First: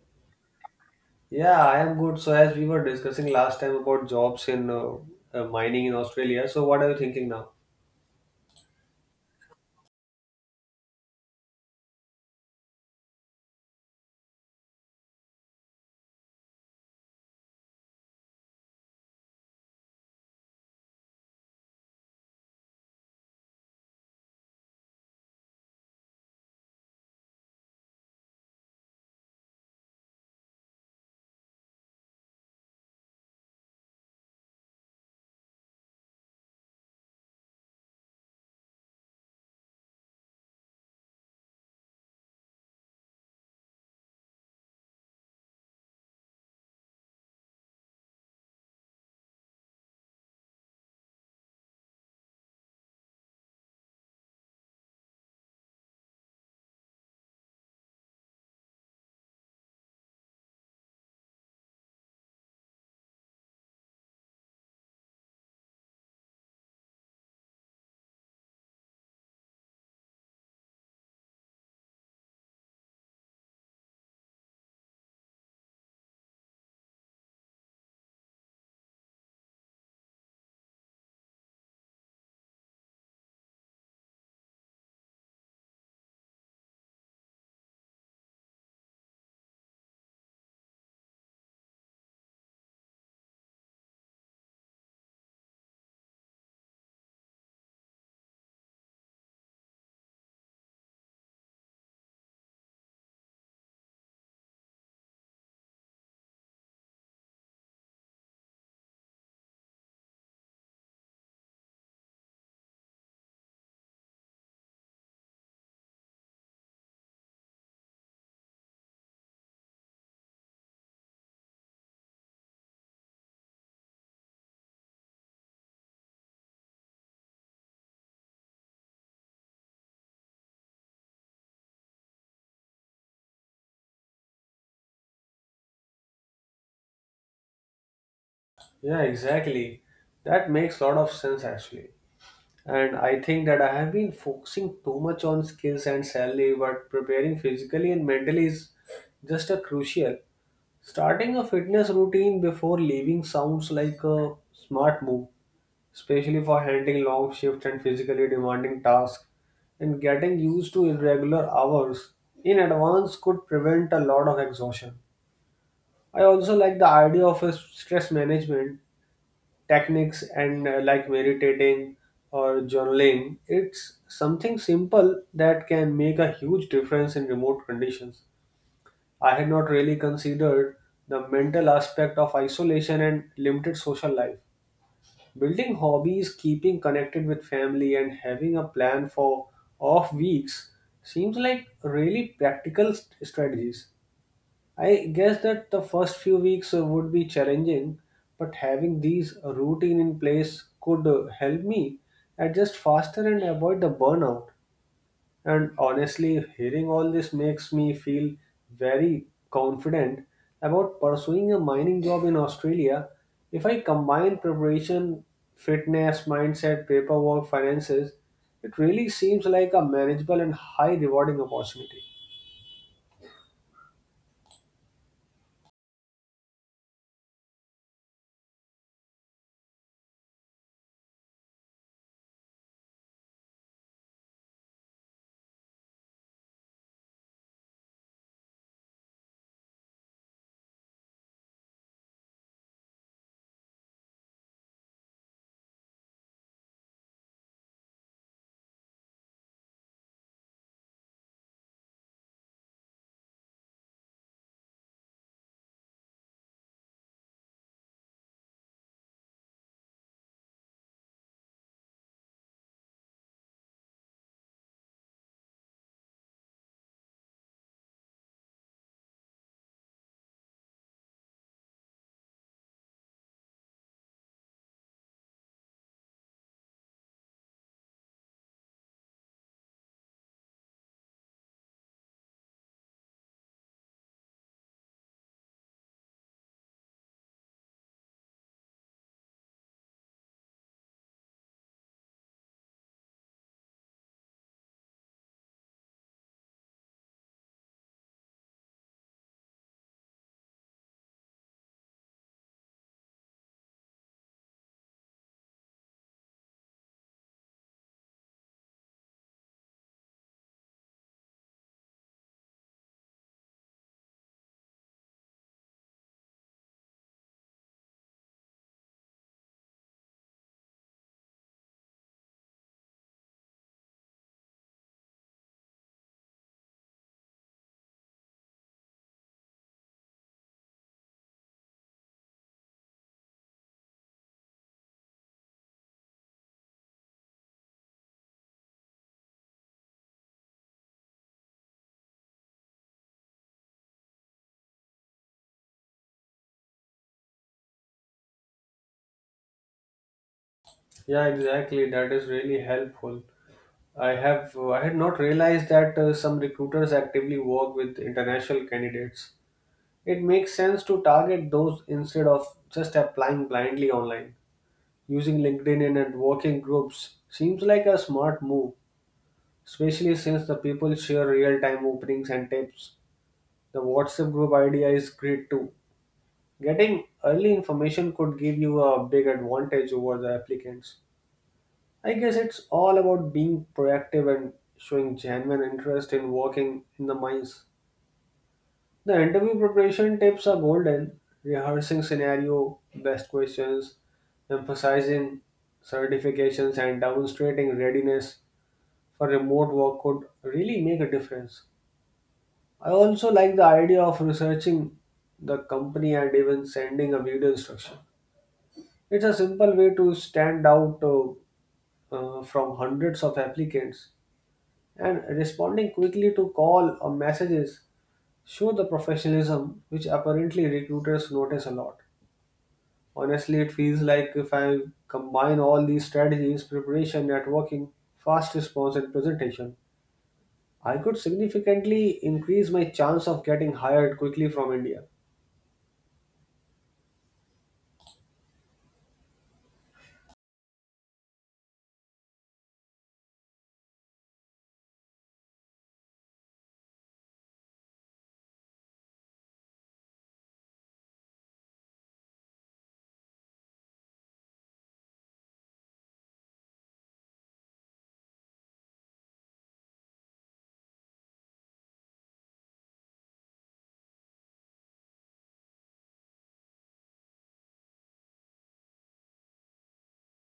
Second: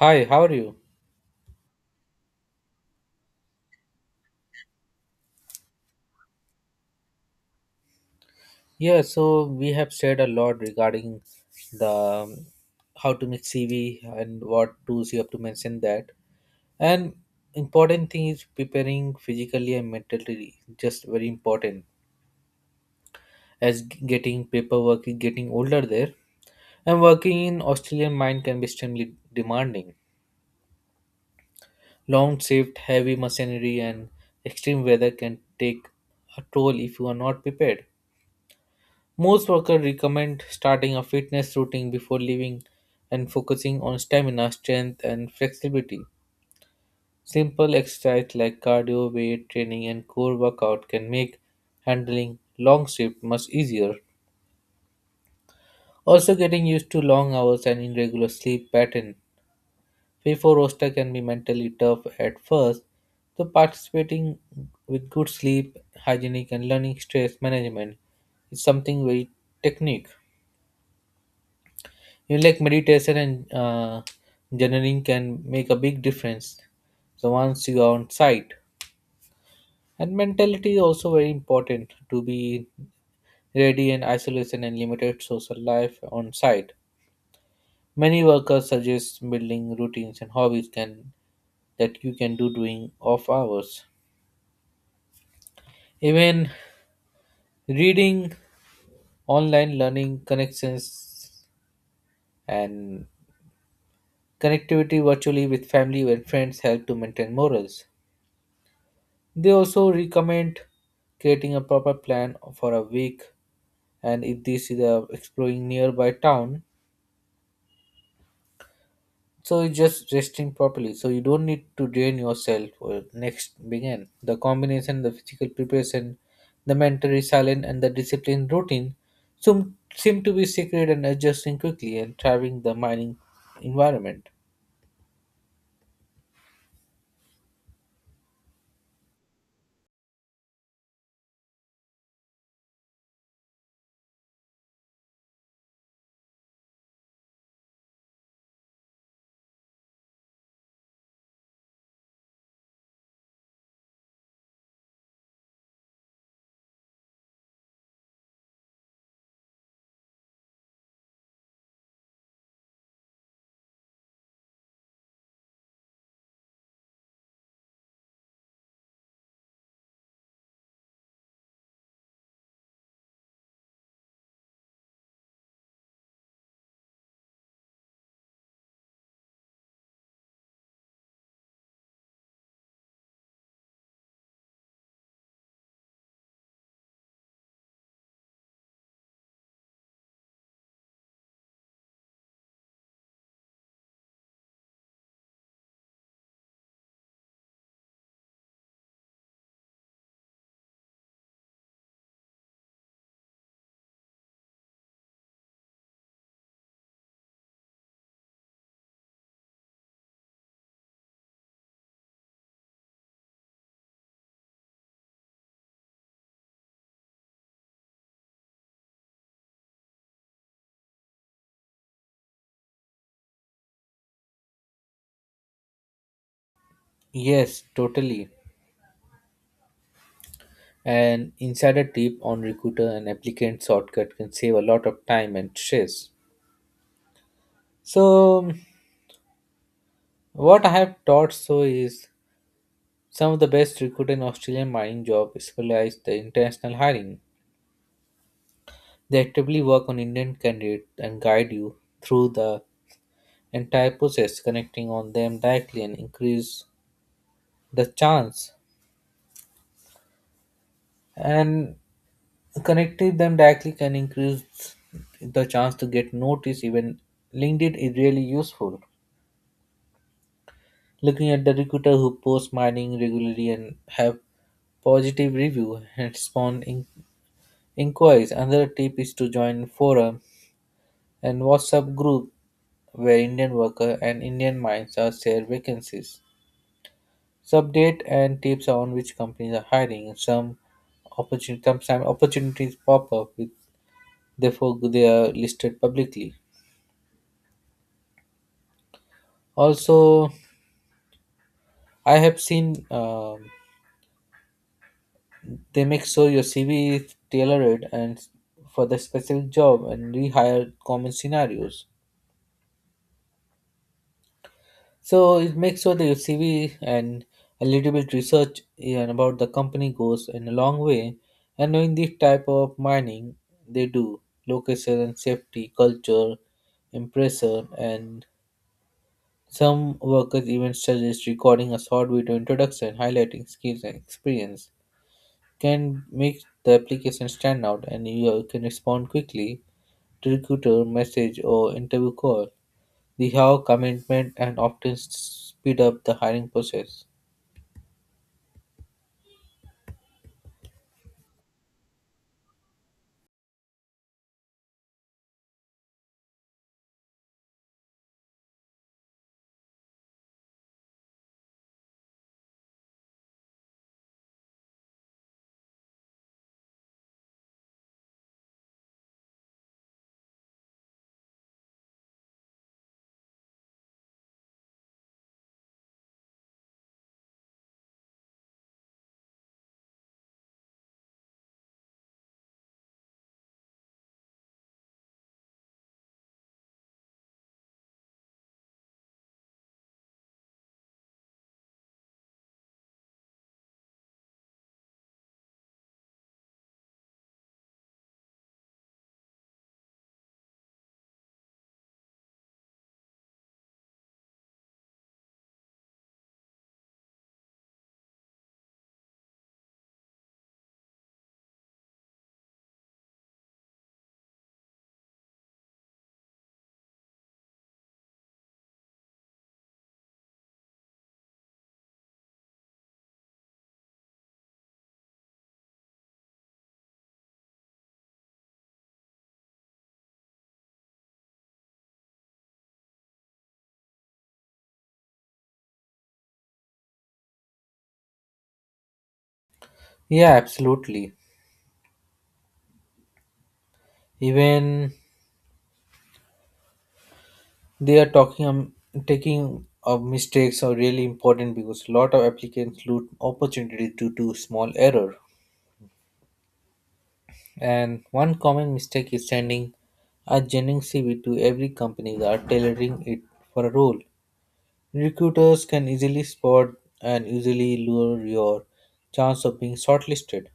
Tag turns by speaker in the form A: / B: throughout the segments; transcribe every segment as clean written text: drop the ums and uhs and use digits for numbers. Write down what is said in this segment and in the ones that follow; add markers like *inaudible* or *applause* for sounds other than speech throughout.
A: Hi, how are you?
B: Yeah, I am good. So, as we were discussing last time about jobs in mining in Australia, so what are you thinking now?
A: Yeah, so we have shared a lot regarding the how to make CV and what tools you have to mention that. And important thing is preparing physically and mentally, just very important. Getting paperwork is getting older there, and working in Australian mine can be extremely demanding. Long shift, heavy machinery, and extreme weather can take a toll if you are not prepared. Most workers recommend starting a fitness routine before leaving and focusing on stamina, strength, and flexibility. Simple exercise like cardio, weight training, and core workout can make handling long shifts much easier. Also, getting used to long hours and irregular sleep pattern. Before roster can be mentally tough at first, so participating with good sleep, hygienic, and learning stress management is something very technique. You know, like meditation and journaling can make a big difference. So once you are on site, and mentality is also very important to be ready in isolation and limited social life on site. Many workers suggest building routines and hobbies can that you can do during off hours. Even reading, online learning, connections, and connectivity virtually with family and friends help to maintain morals. They also recommend creating a proper plan for a week, and if this is exploring nearby town, so it's just resting properly. So you don't need to drain yourself or next begin. The combination, the physical preparation, the mental resilience and the disciplined routine seem to be secret and adjusting quickly and thriving the mining environment.
B: Yeah, exactly. That makes a lot of sense actually. And I think that I have been focusing too much on skills and salary, but preparing physically and mentally is just a crucial. Starting a fitness routine before leaving sounds like a smart move, especially for handling long shifts and physically demanding tasks. And getting used to irregular hours in advance could prevent a lot of exhaustion. I also like the idea of a stress management techniques and like meditating or journaling. It's something simple that can make a huge difference in remote conditions. I had not really considered the mental aspect of isolation and limited social life. Building hobbies, keeping connected with family, and having a plan for off weeks seems like really practical strategies. I guess that the first few weeks would be challenging, but having these routine in place could help me adjust faster and avoid the burnout. And honestly, hearing all this makes me feel very confident about pursuing a mining job in Australia. If I combine preparation, fitness, mindset, paperwork, finances, it really seems like a manageable and high rewarding opportunity.
A: Yes, totally. An insider tip on recruiter and applicant shortcut can save a lot of time and stress. So, what I have taught so is some of the best recruiters in Australian mining job specialize the international hiring. They actively work on Indian candidates and guide you through the entire process, connecting on them directly and increase the chance. And connecting them directly can increase the chance to get noticed. Even LinkedIn is really useful. Looking at the recruiter who post mining regularly and have positive review and spawn inquiries. Another tip is to join forum and WhatsApp group where Indian worker and Indian minds are share vacancies. Subdate and tips on which companies are hiring. Some opportunities, sometimes opportunities pop up with therefore they are listed publicly. Also, I have seen they make sure your CV is tailored and for the specific job and rehire common scenarios. So it makes sure that your CV and a little bit research, yeah, and about the company goes in a long way. And knowing the type of mining they do, location and safety, culture, impressor, and some workers even suggest recording a short video introduction highlighting skills and experience can make the application stand out, and you can respond quickly to recruiter message or interview call. The how commitment and often speed up the hiring process.
B: Yeah, exactly. That is really helpful. I had not realized that some recruiters actively work with international candidates. It makes sense to target those instead of just applying blindly online. Using LinkedIn and working groups seems like a smart move, especially since the people share real time openings and tips. The WhatsApp group idea is great too. Getting early information could give you a big advantage over the applicants. I guess it's all about being proactive and showing genuine interest in working in the mines. The interview preparation tips are golden. Rehearsing scenario, best questions, emphasizing certifications and demonstrating readiness for remote work could really make a difference. I also like the idea of researching the company and even sending a video instruction. It's a simple way to stand out from hundreds of applicants, and responding quickly to call or messages show the professionalism which apparently recruiters notice a lot. Honestly, it feels like if I combine all these strategies preparation, networking, fast response, and presentation, I could significantly increase my chance of getting hired quickly from India.
A: Yeah, absolutely. Even they are talking taking of mistakes are really important because a lot of applicants lose opportunity due to small error. And one common mistake is sending a genuine CV to every company without tailoring it for a role. Recruiters can easily spot and easily lower your chance of being shortlisted.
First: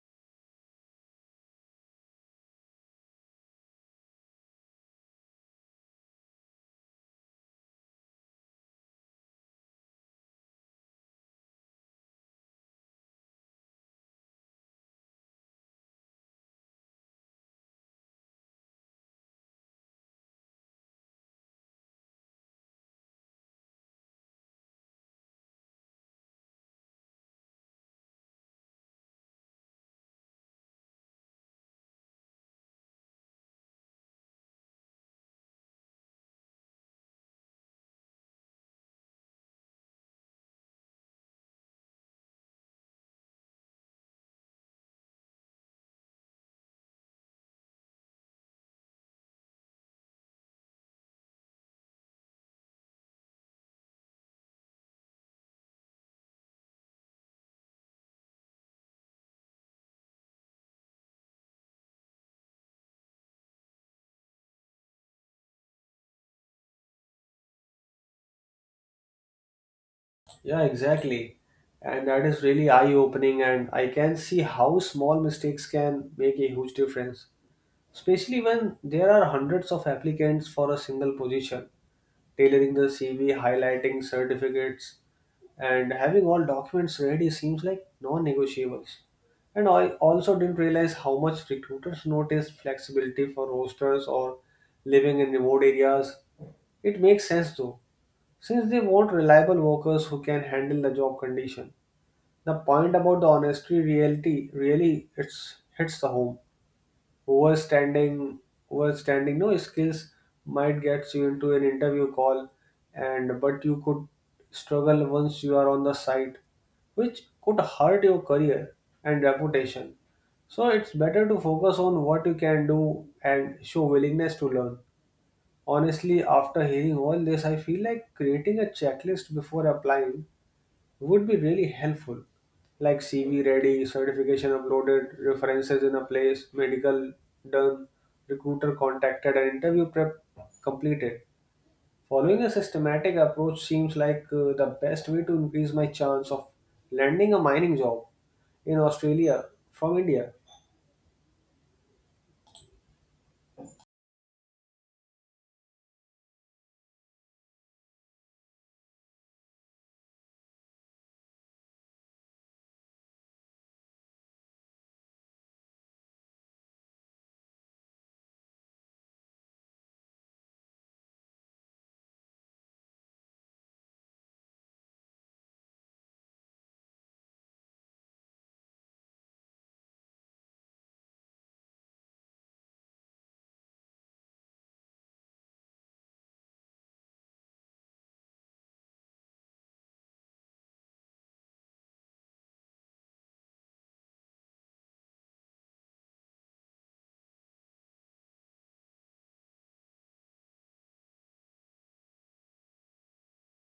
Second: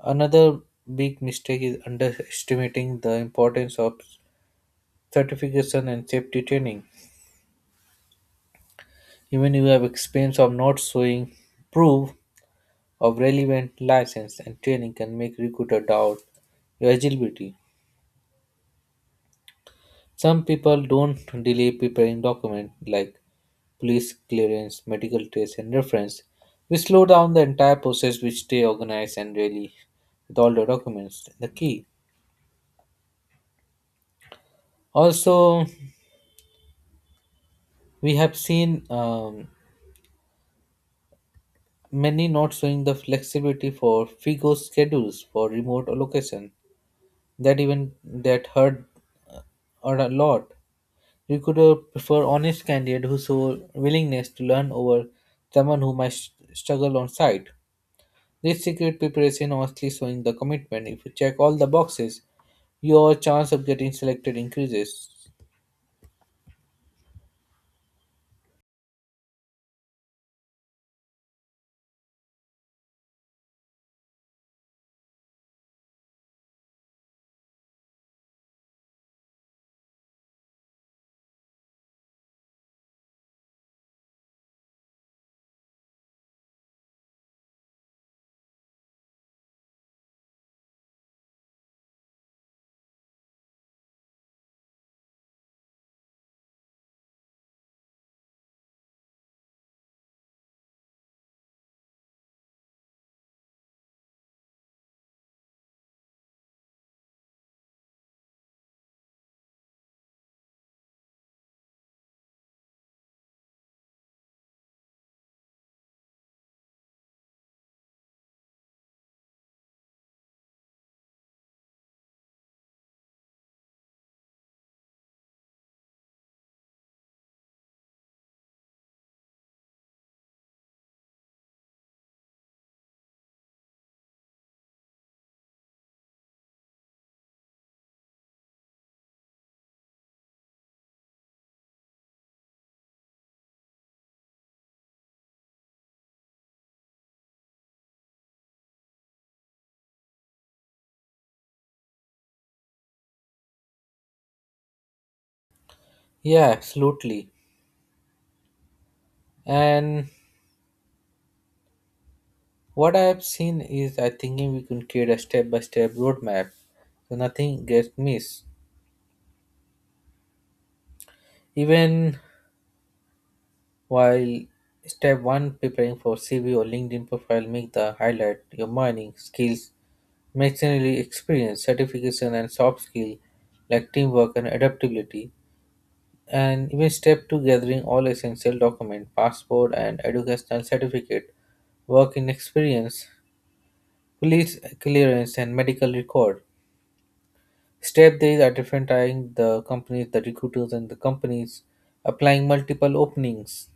A: Another big mistake is underestimating the importance of certification and safety training. Even if you have experience of not showing proof of relevant license and training can make recruiter doubt your eligibility. Some people don't delay preparing documents like police clearance, medical tests, and reference. We slow down the entire process, which stay organized and really with all the documents. The key. Also, we have seen many not showing the flexibility for FIGO schedules for remote allocation. That even that hurt or a lot. We could prefer honest candidate who show willingness to learn over someone who might struggle on site. This secret preparation honestly showing the commitment. If you check all the boxes, your chance of getting selected increases.
B: Yeah, exactly. And that is really eye opening, and I can see how small mistakes can make a huge difference, especially when there are hundreds of applicants for a single position. Tailoring the CV, highlighting certificates, and having all documents ready seems like non negotiables. And I also didn't realize how much recruiters notice flexibility for rosters or living in remote areas. It makes sense though, since they want reliable workers who can handle the job condition. The point about the honesty reality really it's hits the home. Overstanding Overstanding no skills might get you into an interview call, and but you could struggle once you are on the site, which could hurt your career and reputation. So it's better to focus on what you can do and show willingness to learn. Honestly, after hearing all this, I feel like creating a checklist before applying would be really helpful. Like CV ready, certification uploaded, references in a place, medical done, recruiter contacted, and interview prep completed. Following a systematic approach seems like the best way to increase my chance of landing a mining job in Australia from India.
A: Yeah, absolutely. And what I have seen is I thinking we can create a step by step roadmap so nothing gets missed. Even while step one preparing for CV or LinkedIn profile, make the highlight your mining skills. Machinery experience, certification, and soft skills like teamwork and adaptability, and even step to gathering all essential documents, passport and educational certificate, work in experience, police clearance, and medical record. Step these are different tying the companies, the recruiters, and the companies applying multiple openings.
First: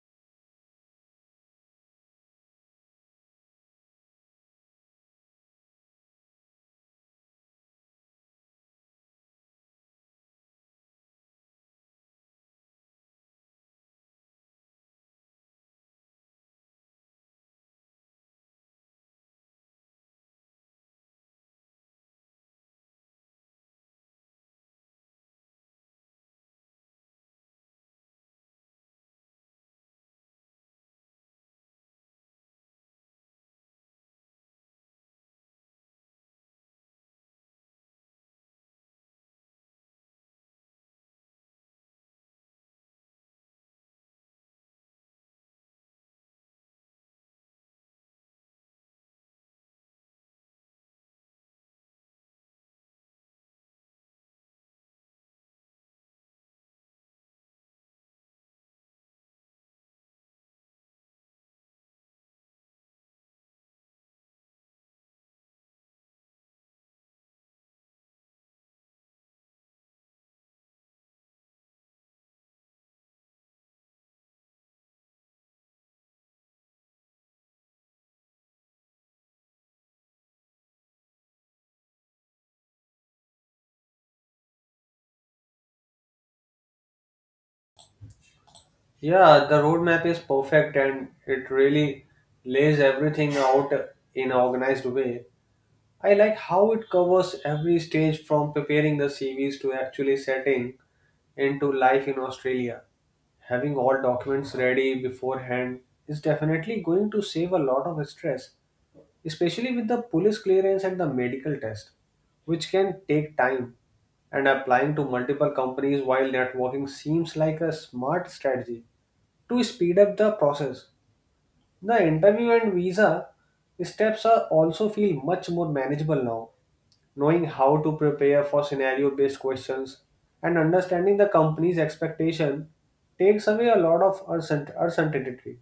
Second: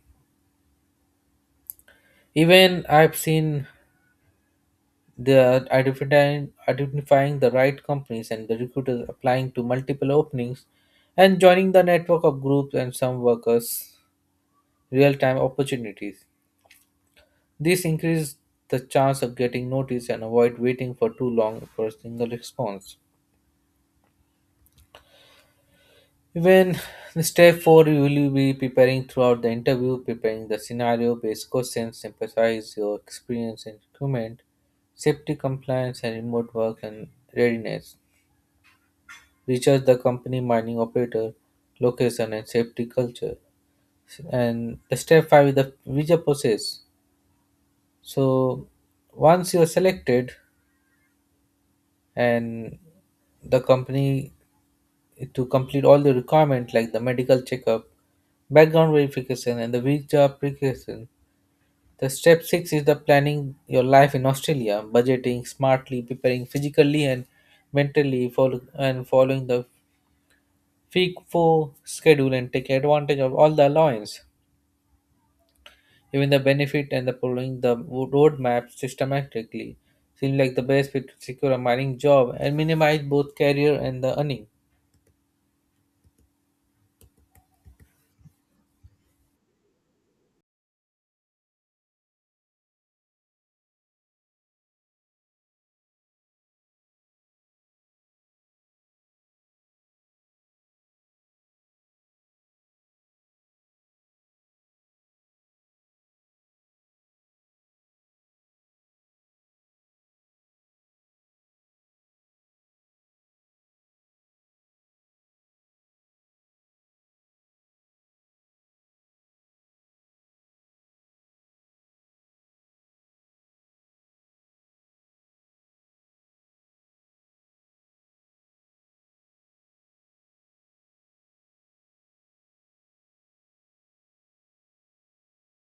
A: Even I've seen they are identifying the right companies and the recruiters applying to multiple openings and joining the network of groups and some workers real time opportunities. This increases the chance of getting noticed and avoid waiting for too long for a single response. Even *sighs* step four, you will be preparing throughout the interview, preparing the scenario based questions, emphasize your experience in recruitment, safety compliance, and remote work and readiness. Research the company mining operator location and safety culture, and the step five is the visa process. So once you are selected and the company to complete all the requirement like the medical checkup, background verification and the visa application, the step six is the planning your life in Australia, budgeting smartly, preparing physically and mentally for and following the Fee for schedule and take advantage of all the allowance, even the benefit and the following the roadmap systematically seem like the best way to secure a mining job and minimize both career and the earning.
B: Yeah, the roadmap is perfect and it really lays everything out in an organized way. I like how it covers every stage from preparing the CVs to actually setting into life in Australia. Having all documents ready beforehand is definitely going to save a lot of stress, especially with the police clearance and the medical test, which can take time. And applying to multiple companies while networking seems like a smart strategy to speed up the process. The interview and visa steps are also feel much more manageable now, knowing how to prepare for scenario based questions and understanding the company's expectation takes away a lot of uncertainty.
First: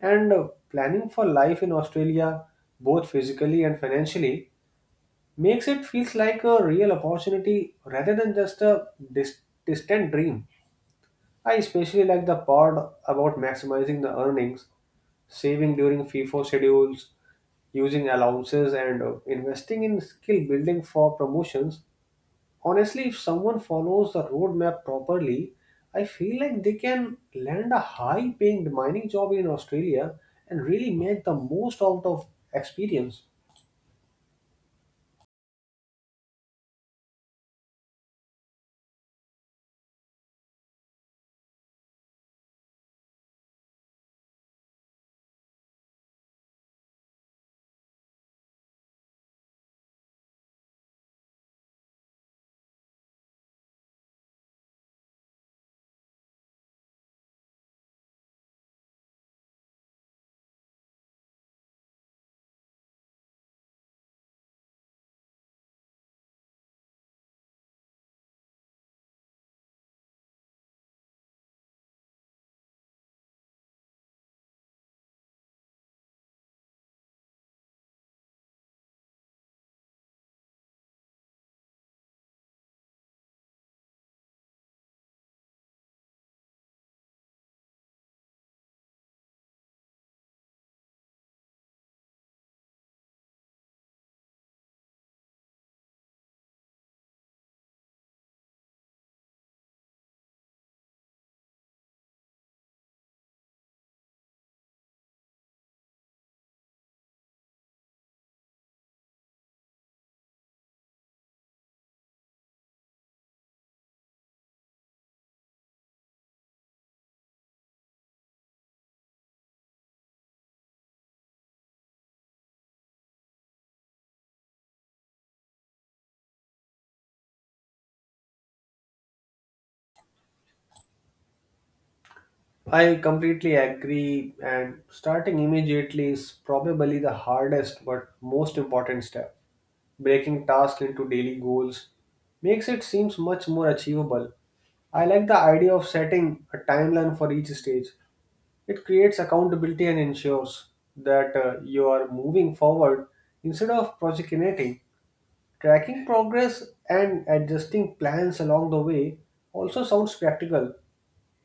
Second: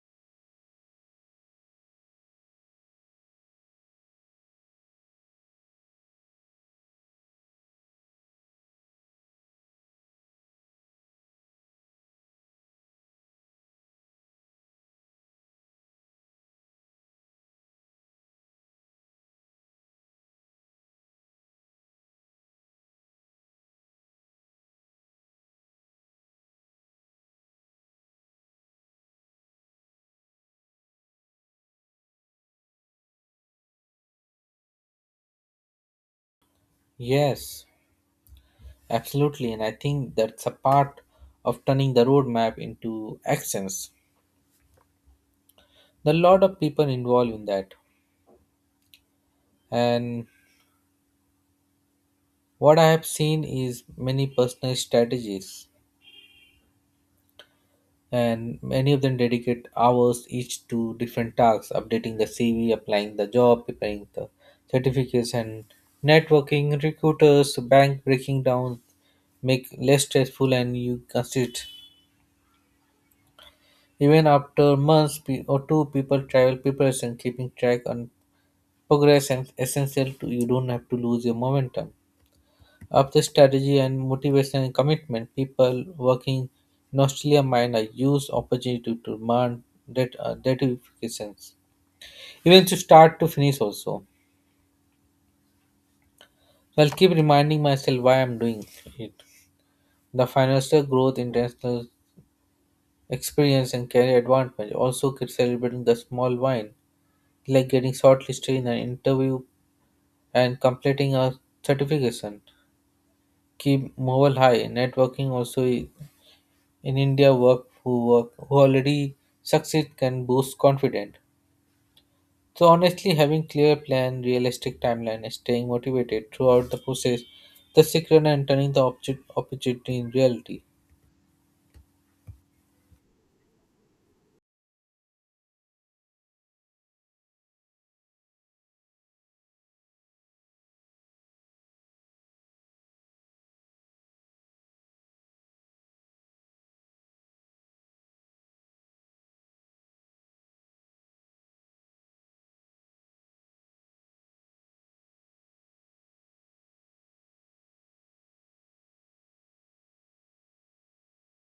B: And planning for life in Australia, both physically and financially, makes it feels like a real opportunity rather than just a dis- distant dream. I especially like the part about maximizing the earnings, saving during FIFO schedules, using allowances, and investing in skill building for promotions. Honestly, if someone follows the roadmap properly, I feel like they can land a high paying mining job in Australia and really make the most out of experience.
A: Yes, absolutely, and I think that's a part of turning the roadmap into actions. There are a lot of people involved in that, and what I have seen is many personal strategies and many of them dedicate hours each to different tasks updating the CV applying the job preparing the certification, networking recruiters bank breaking down make less stressful and you consider even after months or two people travel preparation keeping track on progress and essential to you don't have to lose your momentum. Up the strategy and motivation and commitment, people working in Australia miner use opportunity to demand that ratifications. Even to start to finish also. So I'll keep reminding myself why I'm doing it. The financial growth, international experience and career advancement. Also keep celebrating the small win, like getting shortlisted in an interview and completing a certification. Keep mobile high. Networking also is in India work who already succeed can boost confidence. So honestly, having clear plan, realistic timeline, and staying motivated throughout the process, the secret and turning the object opportunity in reality.
B: I completely agree, and starting immediately is probably the hardest but most important step. Breaking tasks into daily goals makes it seems much more achievable. I like the idea of setting a timeline for each stage. It creates accountability and ensures that you are moving forward instead of procrastinating. Tracking progress and adjusting plans along the way also sounds practical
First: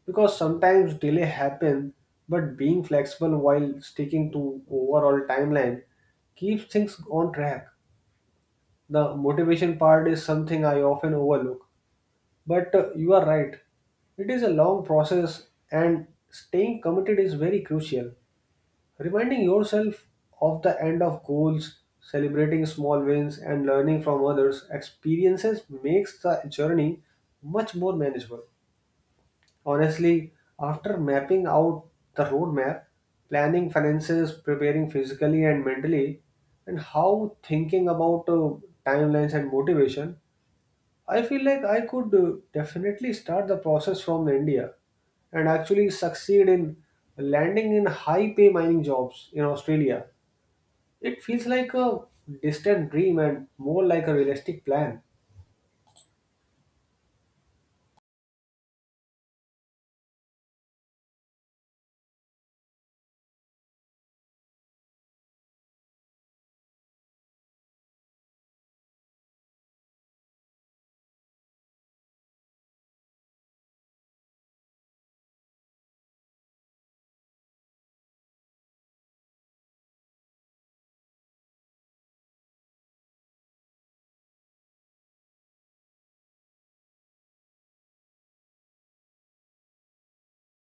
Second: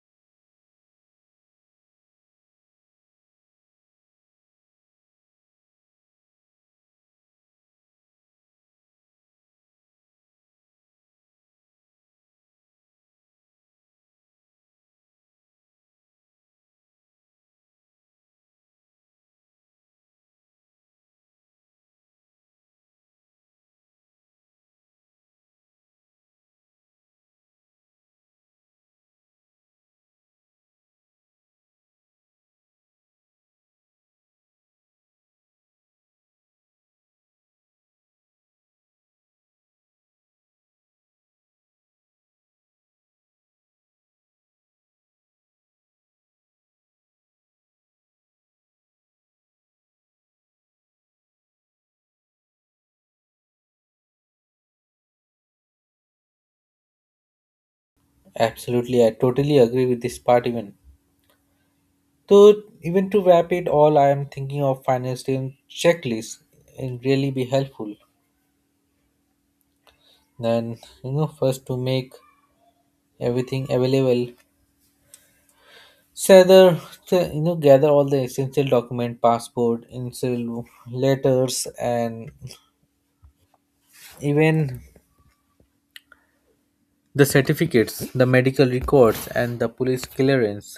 B: because sometimes delay happen, but being flexible while sticking to overall timeline keeps things on track. The motivation part is something I often overlook, but you are right. It is a long process and staying committed is very crucial. Reminding yourself of the end of goals, celebrating small wins, and learning from others' experiences makes the journey much more manageable. Honestly, after mapping out the roadmap, planning finances, preparing physically and mentally, and how thinking about timelines and motivation, I feel like I could definitely start the process from India and actually succeed in landing in high pay mining jobs in Australia. It feels like a distant dream and more like a realistic plan.
A: Absolutely, I totally agree with this part even. So even to wrap it all, I am thinking of financial checklist and really be helpful. Then you know first to make everything available. So the gather all the essential document, passport, initial letters, and even the certificates, the medical records, and the police clearance.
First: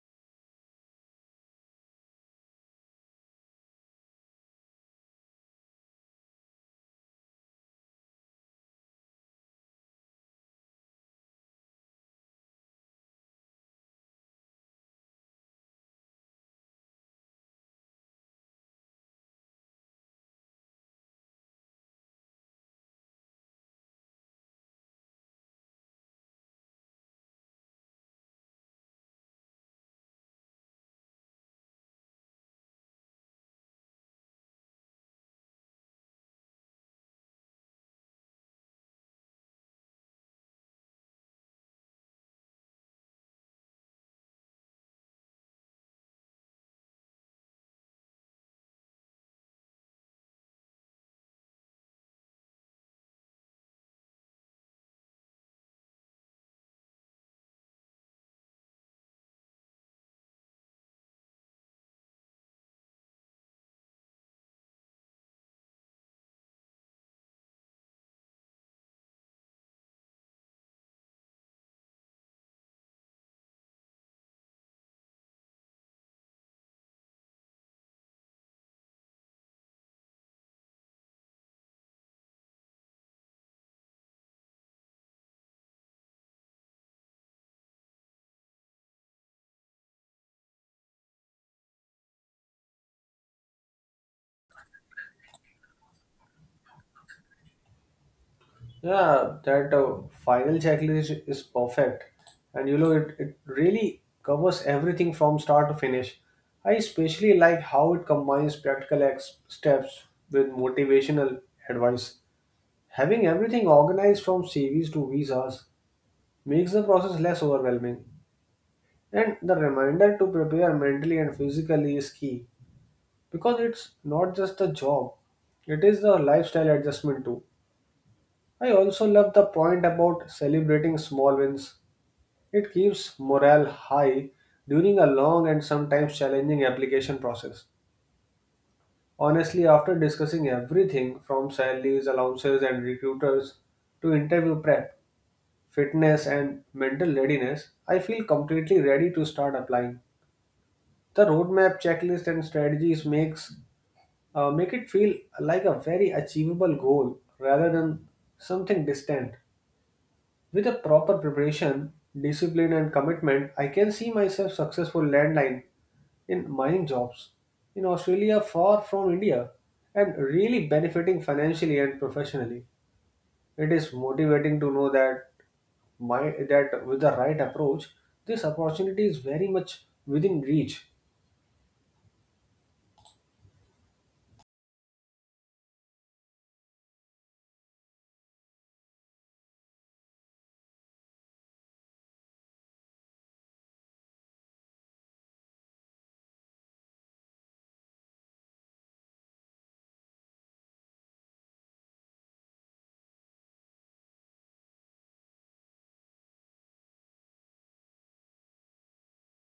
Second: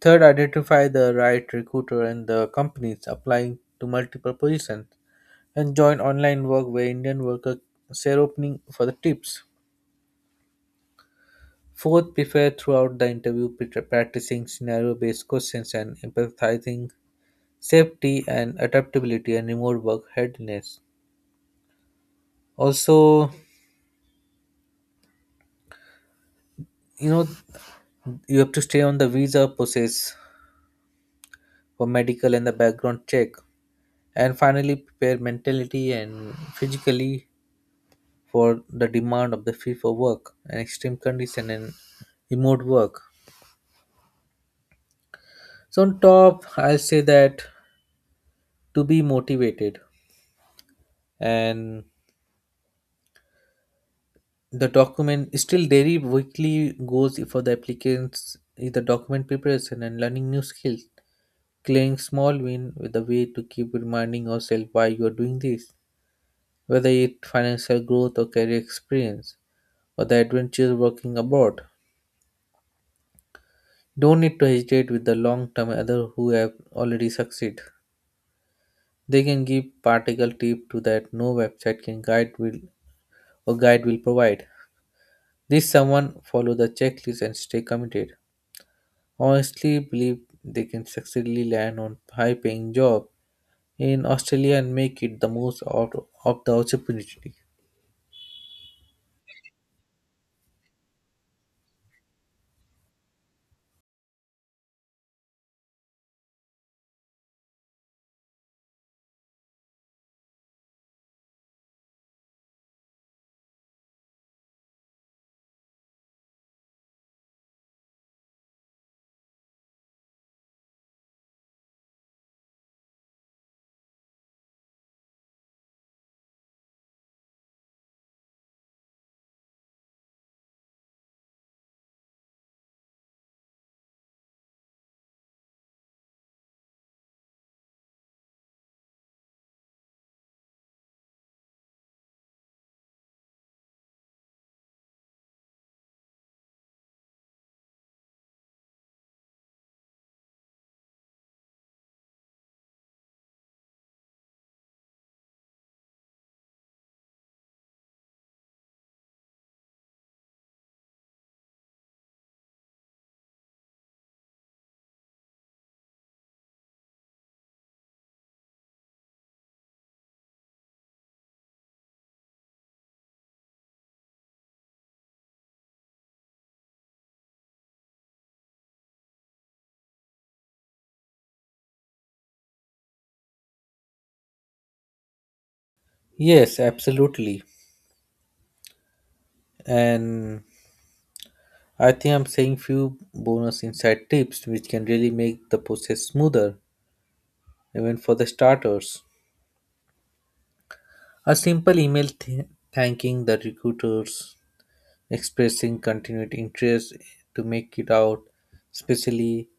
A: Third, identify the right recruiter and the companies applying to multiple positions, and join online work where Indian workers share opening for the tips. Fourth, prepare throughout the interview, practicing scenario-based questions and empathizing safety and adaptability and remote work readiness. Also, you know, you have to stay on the visa process for medical and the background check. And finally, prepare mentally and physically for the demand of the field for work and extreme condition and remote work. So on top, I'll say that to be motivated and the document still daily weekly goes for the applicants is the document preparation and learning new skills. Claiming small win with a way to keep reminding yourself why you're doing this, whether it financial growth or career experience or the adventure working abroad. Don't need to hesitate with the long term other who have already succeed. They can give practical tip to that no website can guide will or guide will provide. This someone follow the checklist and stay committed. Honestly believe they can successfully land on high paying job in Australia and make it the most out of the opportunity.
B: Yeah, that final checklist is perfect. And you know, it really covers everything from start to finish. I especially like how it combines practical steps with motivational advice. Having everything organized from CVs to visas makes the process less overwhelming. And the reminder to prepare mentally and physically is key, because it's not just the job, it is the lifestyle adjustment too. I also love the point about celebrating small wins. It keeps morale high during a long and sometimes challenging application process. Honestly, after discussing everything from salaries, allowances, and recruiters to interview prep, fitness, and mental readiness, I feel completely ready to start applying. The roadmap, checklist, and strategies make it feel like a very achievable goal rather than something distant. With a proper preparation, discipline, and commitment, I can see myself successful landline in mining jobs in Australia, far from India, and really benefiting financially and professionally. It is motivating to know that my that with the right approach, this opportunity is very much within reach.
A: Yes, absolutely. And I think I'm saying few bonus inside tips which can really make the process smoother, even for the starters. A simple email thanking the recruiters, expressing continued interest to make it out, especially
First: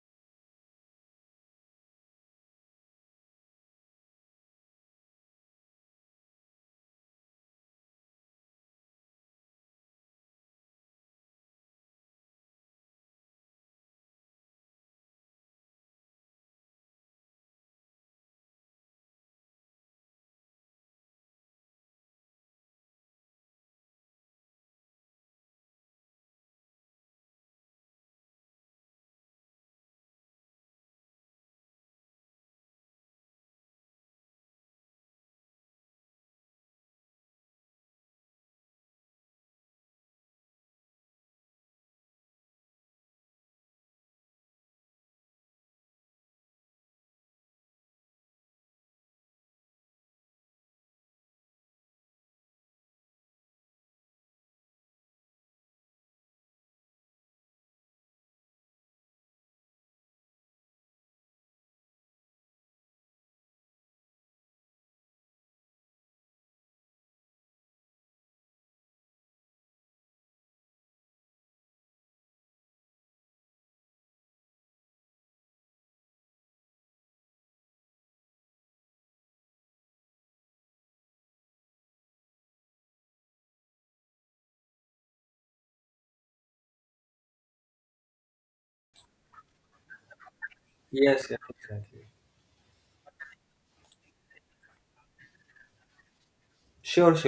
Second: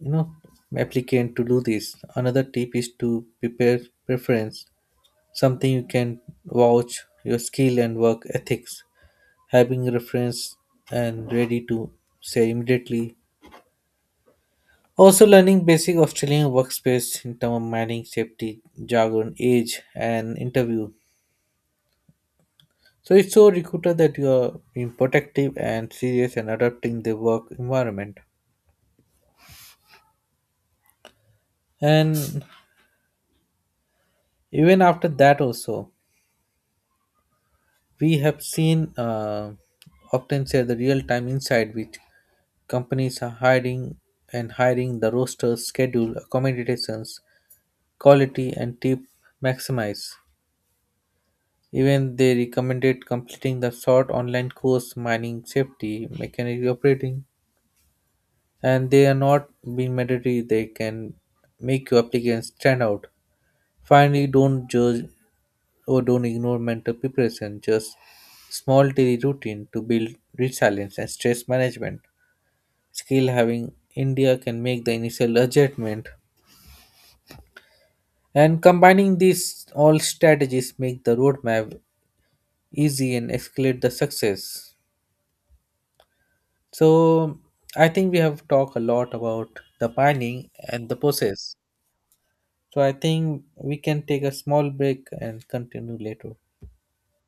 A: you know applicant to do this. Another tip is to prepare preference, something you can vouch your skill and work ethics. Having reference and ready to say immediately. Also, learning basic Australian workspace in terms of manning, safety, jargon, age, and interview. So it shows recruiter that you are being protective and serious and adapting the work environment. And even after that, also we have seen often share the real-time insight which companies are hiring and hiring the roster schedule accommodations, quality, and tip maximize. Even they recommended completing the short online course mining safety, mechanical operating, and they are not being mandatory. They can make your application stand out. Finally, don't judge or don't ignore mental preparation. Just small daily routine to build resilience and stress management. Skill having India can make the initial adjustment. And combining these all strategies make the roadmap easy and escalate the success. So I think we have talked a lot about the planning and the
B: Yes, yeah,
A: process.
B: exactly.
A: So I think we can take a small break and continue later.
B: Sure, sure.